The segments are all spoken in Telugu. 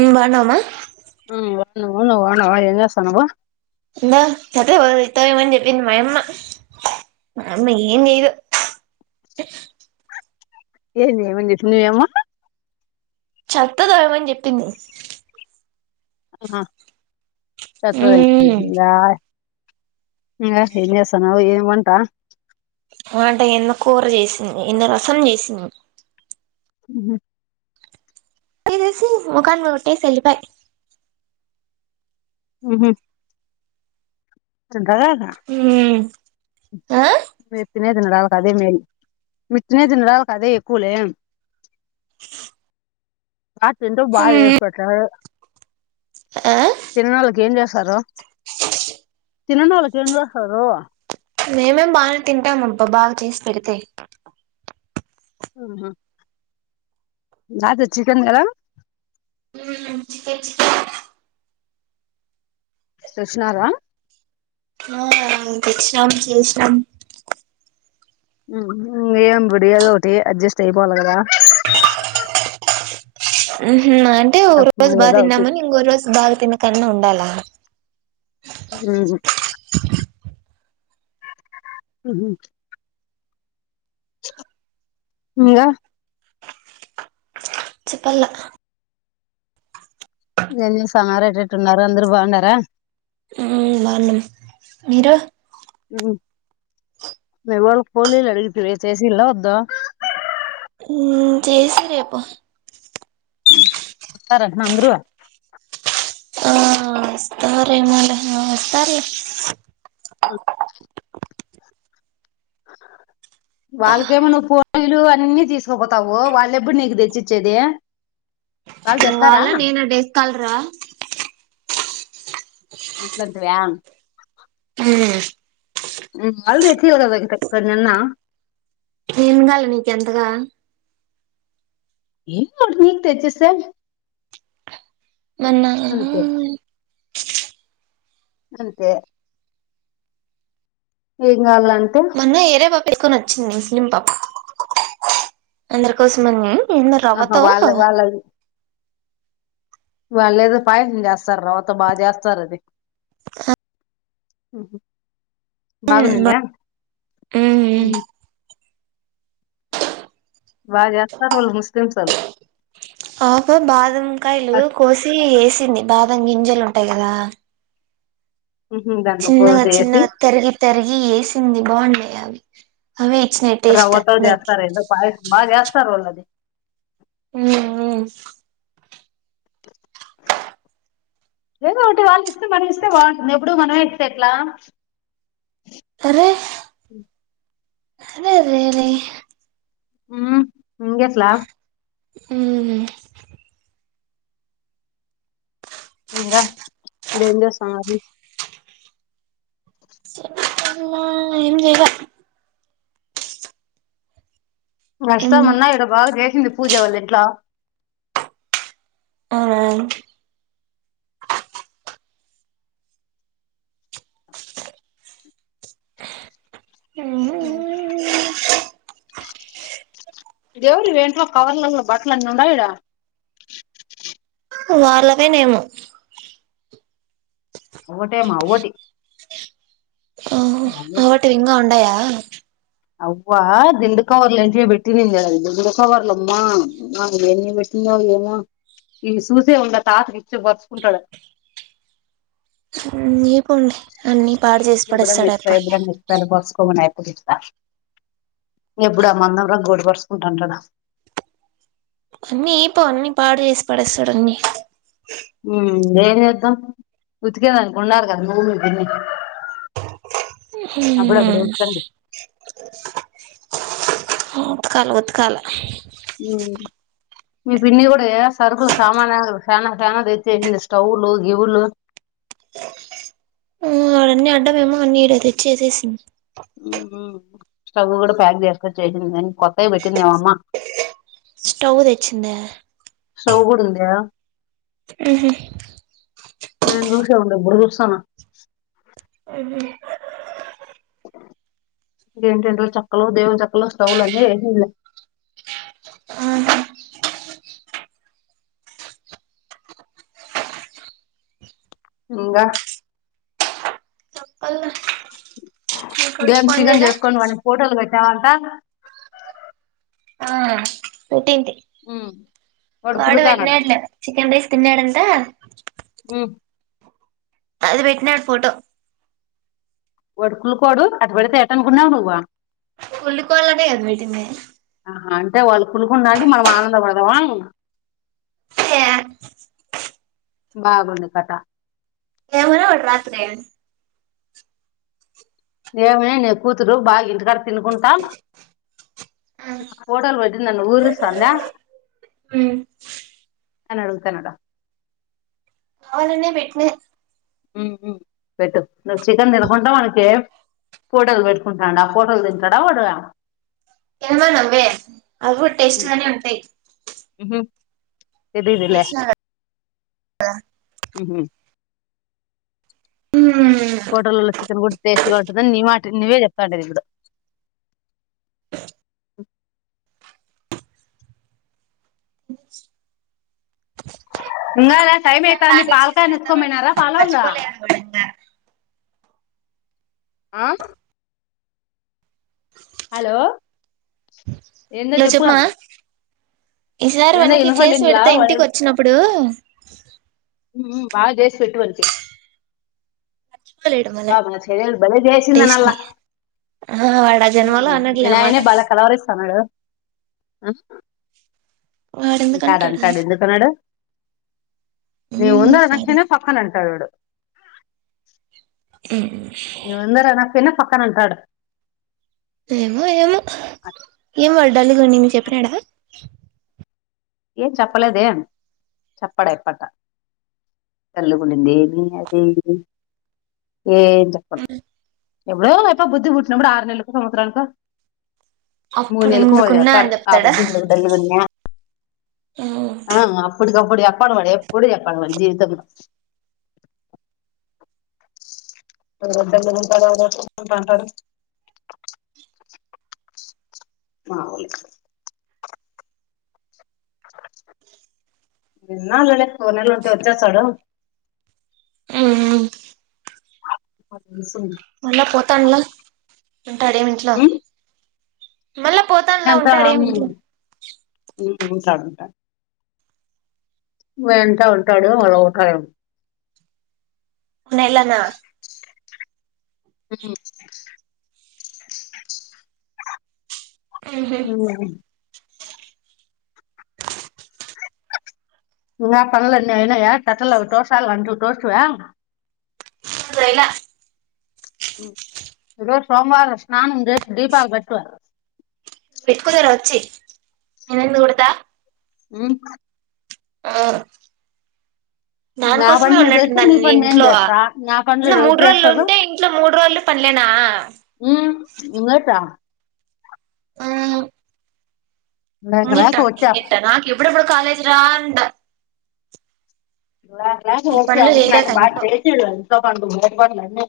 ఉమ్ బావున్నావ [unintelligible] ఏం చేస్తున్నావు ఇంద చత్తె బ ఇస్తావేమని చెప్పింది మాయమ్మ మా అమ్మ ఏం చేయదు ఏంచేయని అని చెప్పిందా మీ అమ్మ చెత్త దామని చెప్పింది అఆ చత్త ఉమ్ [unintelligible] ఏమ చేసనావ్ ఏం అంటా అంటే యన్న కూర చేసింది ఎందో రసం చేసింది ఉహు వేసి ముఖన్ కొట్టేసి ఉళ్లిిపాయ్ ఊహు ఉంటదా ద ఆయ్ మిత్తనే దినరాలు కదే మే మిత్తనే దినరాలు కాదే కూలే బా తింటే బా ఉమ్ [unintelligible] ఆ తన్నోళ్ళకి ఏం చేస్తారు తిననొలకి ఏం చేస్తరు మేమె బానే తింటాము అబ్బా బాగ చేసి పెడితే ఆహ రాత్రి చికెన్ గద చికేన్ చికెన్ సూసినార ఆ తెచ్చినాం చేసినాం ఏం ఒడియాలు ఒకటి అడ్జస్ట్ అయిపోవాలె కదా ఊహు అంటే ఒక రసము రోజు బా ఏదో ఒకటి తిన్నామని ఇంకొ రోజు బాగ తినకన్నా ఉండాల [inaudible] ఉహు నికా చెప్పలా ఏం చేస్తున్నారు ఎట్టెట్టున్నరు అందరు బాగున్నారా హమ్ బాగున్నం మీరు ఉ మీవలకి పోలీలు అడిగితివి చేసిలా వద్ద హుమ్ చేసియ్ రేపు వస్తరంట్న అంద్రు ఆ వస్తారేమోలే వస్తార్ లే వాళ్ళకేమన్నా పోలీలు అన్నీ తీసుకపోతావు వాళ్ళెప్పుడు నీకు తెచ్చిచ్చేది వాళ్ళు తెస్తారా వాల నేనా డేస్ కాల్ రా అట్లాంటివా హుమ్ హు ఆల్ తె [unintelligible] ఒక్కడ్నన్న ఏంగాలి నీకెంతగా [unintelligible] నీకు తెచ్చిసార్ మన్నా అంతే ఎన్ గాల్ల మన్న ఏరే పాప ఎత్తుకొని వచ్చింది నింప అందరి కోసమనిమ్ ఏందో రవ్వతో వాళ్లేదో పాయసం చేస్తారు. రవ్వతో బాగా చేస్తారు. అది హు హ్ బాగునిందా మ్మ్ ఉహ్మ్ బాగా చేస్తారు వాళ్ళు ముస్లిమ్స్ వళ్ళు ఆఫం బాదంకాయలు కోసి వేస్ చ్చింది బాదం గింజలు ఉంటాయి కదా దాంట్లో చిన్నగ పోసేసి చిన్నగ తరిగిప్ తరిగి వేసింది బాగుండాయి అవి అవే ఇచ్చినాయి టేస్ట్ రవ్వతో దానికి జేస్తారు ఏందో పాయసమ జేస్ తరోల్లది మ్మ్ లేదో ఒకటి వాళ్ళు ఇస్తే మనం ఇస్తే బాగుంటుంది. ఎప్పుడు మనమే ఇస్తే ఎట్లా అరే అరే రే రే రే హుమ్ ఇంగ్లీశ్లా ఏమని ఇంగ మీ ఊర్లో సంగతి అమ్మా ఏం చేయ్లా ఏం వర్షం మొన్న ఈడ బాగ జేసింది పూజ వాలింట్లా అవునా ఉ దేవుడివి ఏంటో కవర్లలో బట్లన్నీ ఉండయిడ వాళ్ళవేనేమో ఓగటేన ఒగటి ఏటి ఇంగ ఉండాయ అవ్వా దిండు కవర్లు ఇంటి పెట్టినంది దిండు కవర్లమ్మా ఏన్ని పెట్టిన ఏమో ఇవి చూసే ఉండ్ల తాతకి ఇచ్చి పరుచుకుంటాడు తిన్లే ఎప్పుడన్న ఇస్తా ఎప్పుడన్న ఇస్తా కోసుకోమను అయ్ [unintelligible] ఇత్త ఎప్పుడూ ఆ మందం రగ్గు ఓటి పరుసుకుంటాంటాడు అన్ని ఈపో అన్ని పాడు చేసి పడేస్తాడు అన్ని హుమ్ వేరే అక్కా ఉతికేదకున్నారుగా నువ్వు మీ తమ్ముడు హునా ఉత్కల ఉత్కల మ్మ్ మీ పిన్ని కూడా ఏ సరుకులు సామాన్య ఫ్యాన్ ఫ్యాన్ తెచ్చేసింది స్టవ్లు గివులు అ అన్ని అడ్డంమేమో అన్ని ఇ తెచ్చి ఏసేసింది స్టవ్ కూడా ప్యాక్ చేసుకొచ్చేసింది అన్ని కొత్తవి పెట్టిందేమో మా స్టవ్ తెచ్చింద్య స్టవు కూడా ఉంది కదా మ్మ్ హు నేను చూసే ఉండ్ల ఇప్పుడు చూస్సాన మ్మ్ హు ఎంటీవెంటివో చెక్కలు దేవుని చెక్కలు స్టవులు అన్ని ఏసింది ఇంగ చెప్పాలా నీ కొడుకు రేపు ఫోన్ చికెన్ చేయలే చేసుకోని వాడి ఫోటోలు పెట్టామంటే ఆ పెట్టింటి మ్మ్ వాడు పెట్టినాడులే చికెన్ రైస్ తిన్నాడంట అది పెట్టినాడు ఫోటో వాడు కుళ్ళుకోడు అటు పడితే ఏటనుకున్నావు నువ్వు కుళ్ళుకోళ్ళనే కదా పెట్టింది ఆహా అంటే వాళ్ళు కులుకున్నంము మనం ఆనందపడదామా హ బాగున్న కటా ట రాత్రి అ దేవ న కూతురు బాల్ గ తినుకుంటాం నా కోడలు వ నన్న ఊరు సాలా హ కనడ కనడ కావాలనే పెట్నా పెట్టు ను్ చికెన్ తినకుంటా మనకి ఫోటోలు పెట్టుకుంటాం ఆ ఫోటోలు తింటాడా వాడు ఏమా నవ్వే అవి కూడా టేస్ట్ గానే ఉంటాయి ఇదిదలే చేసిన హ హోటల్లో చికెన్ గు టేస్ట్గా ఉంటుందని నీ మాట నీవే చెప్రంది ఇప్పుడు ఇన్న స్ వాడికి పచ్చిపోలే విడంగా ఆ హలో ఏందో చెప్పు ఇసారి ఏందో వనకి చేసి వినపడిందిలా పెడతా ఇంటికి వచ్చినప్పుడు బాగా దసి పెట్టు వరికే మర్చిపోలేడు మళ్ళీ బా మ చెరలు బలే టేస్ట్ చేసిందనల ని ఆ వాడు ఆ జన్మలో అనడులే ఆ మాట వినాయణే బాళ కలవరిస్తాన్నాడు అస్ వాడు అంటాడు ఎందుకంటాడు అంటాడు ఎందుకున్నాడు నవ ఉమ్ ఉంద వాడు అక్ష పక్కన న డు అ పన్న పక్కన అంటాడు ఏమో ఏమో ఏం పడి డలుగ నిను చెప్పినాడా ఏం చెప్పలేదే చెప్పడా ఎప్పట తల్లికునింది ఏం చెప్పండి ఎవ ఎప్ప బుధి బూట్టినప్పు ఆరు నలలు సంవత్సరనికి మూడు అప్పుడు నెలకు ఇందుకున్నా వాళ్ళొత్తారు అని చెప్తాడా [inaudible] ఆ అప్పుటికప్పుడు చెప్పడు వాడు ఎప్పుడూ చెప్పడు వాడి జీవితంలో [unintelligible] నెల ఉంటే వచ్చేస్తాడు ఊ మాకు తెలుస్తుంది మళ్ళా పోతాండ్లా ఉంటాడేం ఇంట్లో ఉం? మళ్ళా పోతాండ్లా ఉంటాడేం ఇంట్లో ఊ ఉంటా ఉంటా [unintelligible] ఉంటే ఉంటాడు [unintelligible] నెలనా ఊ ఊహూ ఇంగా పనులన్నీ ఐనాయా చెత్తలవి తోసాలంటివి తోస్తివా ఇయిలా ఎ సోమవారం స్నానం ఉంచ దీపా గట్టు పెట్టుకుతారా వచ్చి నేను ఎందు కుడతా ఊ ఆ నా పని దానికోసమే నువ్వు చేస్తే ఉన్నట్టుండాలి నీ పని నేను ఇంట్లో చేస్తా నా పనులు ఉన్న ఎవరు మూడు రోజులు చేస్తారు ఉంటే ఇంట్లో మూడు రోజులు పనులేనా ఉటా లేక లేక ఇంగిటా వచ్చా ఇంగిటా నా ఎవడ ఎప్పుడ కాలేజ్ రాంట నా వచ్చ అమ్మ నాకు బా ఇంట్లో పెసిడుు పడుకుందు బయట పడుకోకు లే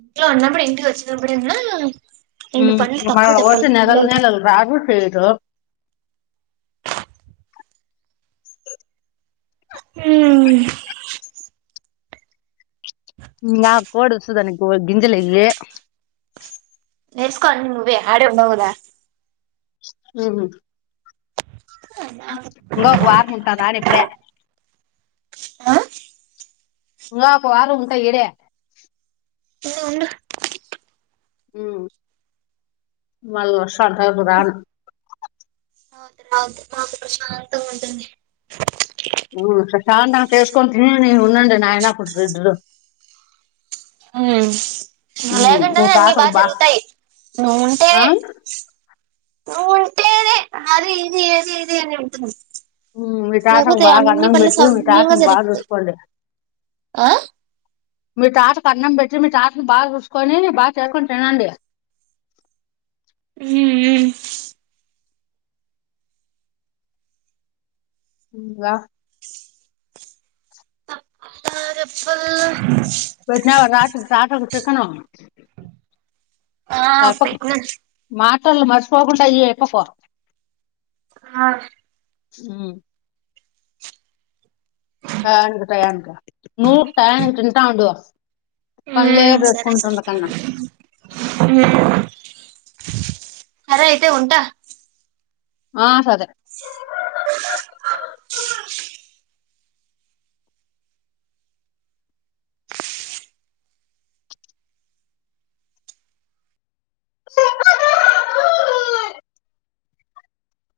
ఇంట్లో ఉన్నప్పుడు ఇంటికి వచ్చిన అప్పుడున్నా మ వచ్చ నెగల్ నల రాజ చేడం ఆ నా కోడు సుధననికి గింజల నెర్స్కండి నువ్వే హడే ఉరోదా అ ఆ ఉంగ వార ఉంటా నా ఇప్పుడే ఆ ఉపో వాళ ఉంట ఇడ ఇం భాలవాసా సంటపుదాన్ అవుదు అవుదు మాకు ప్రశాంతంగా ఉంటుంది ఆ ప్రశాంతంగా చేస్కొ తీ ఉన్నండడి నా ఎలా కుటురుద్రు మీ లేగంటేనే అన్నిీ తాతకు బాగా బా జరుగుతాయి నువ్వు ఉంటే ఆ? ఉంటేదే నే అది ఇది అది ఇది అని ఉంటుంది మీఠాసకు లేకపోతే బాగా అన్ని అన్నం పనులు పెట్టి సవ్యంగా మీఠాసను బాగా జరిగిపోతాయి చూసుకోండి ఆ మీ తాతకు అన్నం పెట్టి మీ తాతని బాగా చూసుకొని బాగా చేసుకుొని తినండి హ్మ్మ్ హ్మ్మ్ వా చెప్పల్ రా రా టకను ఆ పెట్టిన అ మరిచపోకుంటయ ఎప్ప కొర ఆ హ్మ్మ్ అనునికి టయానికి నూరు టయాను తింటూ ఉండు ఆ పని లేదు సరే సరే వేసుకుంటున్న కన్నా సరే అయితే ఉంటా ఆ సరే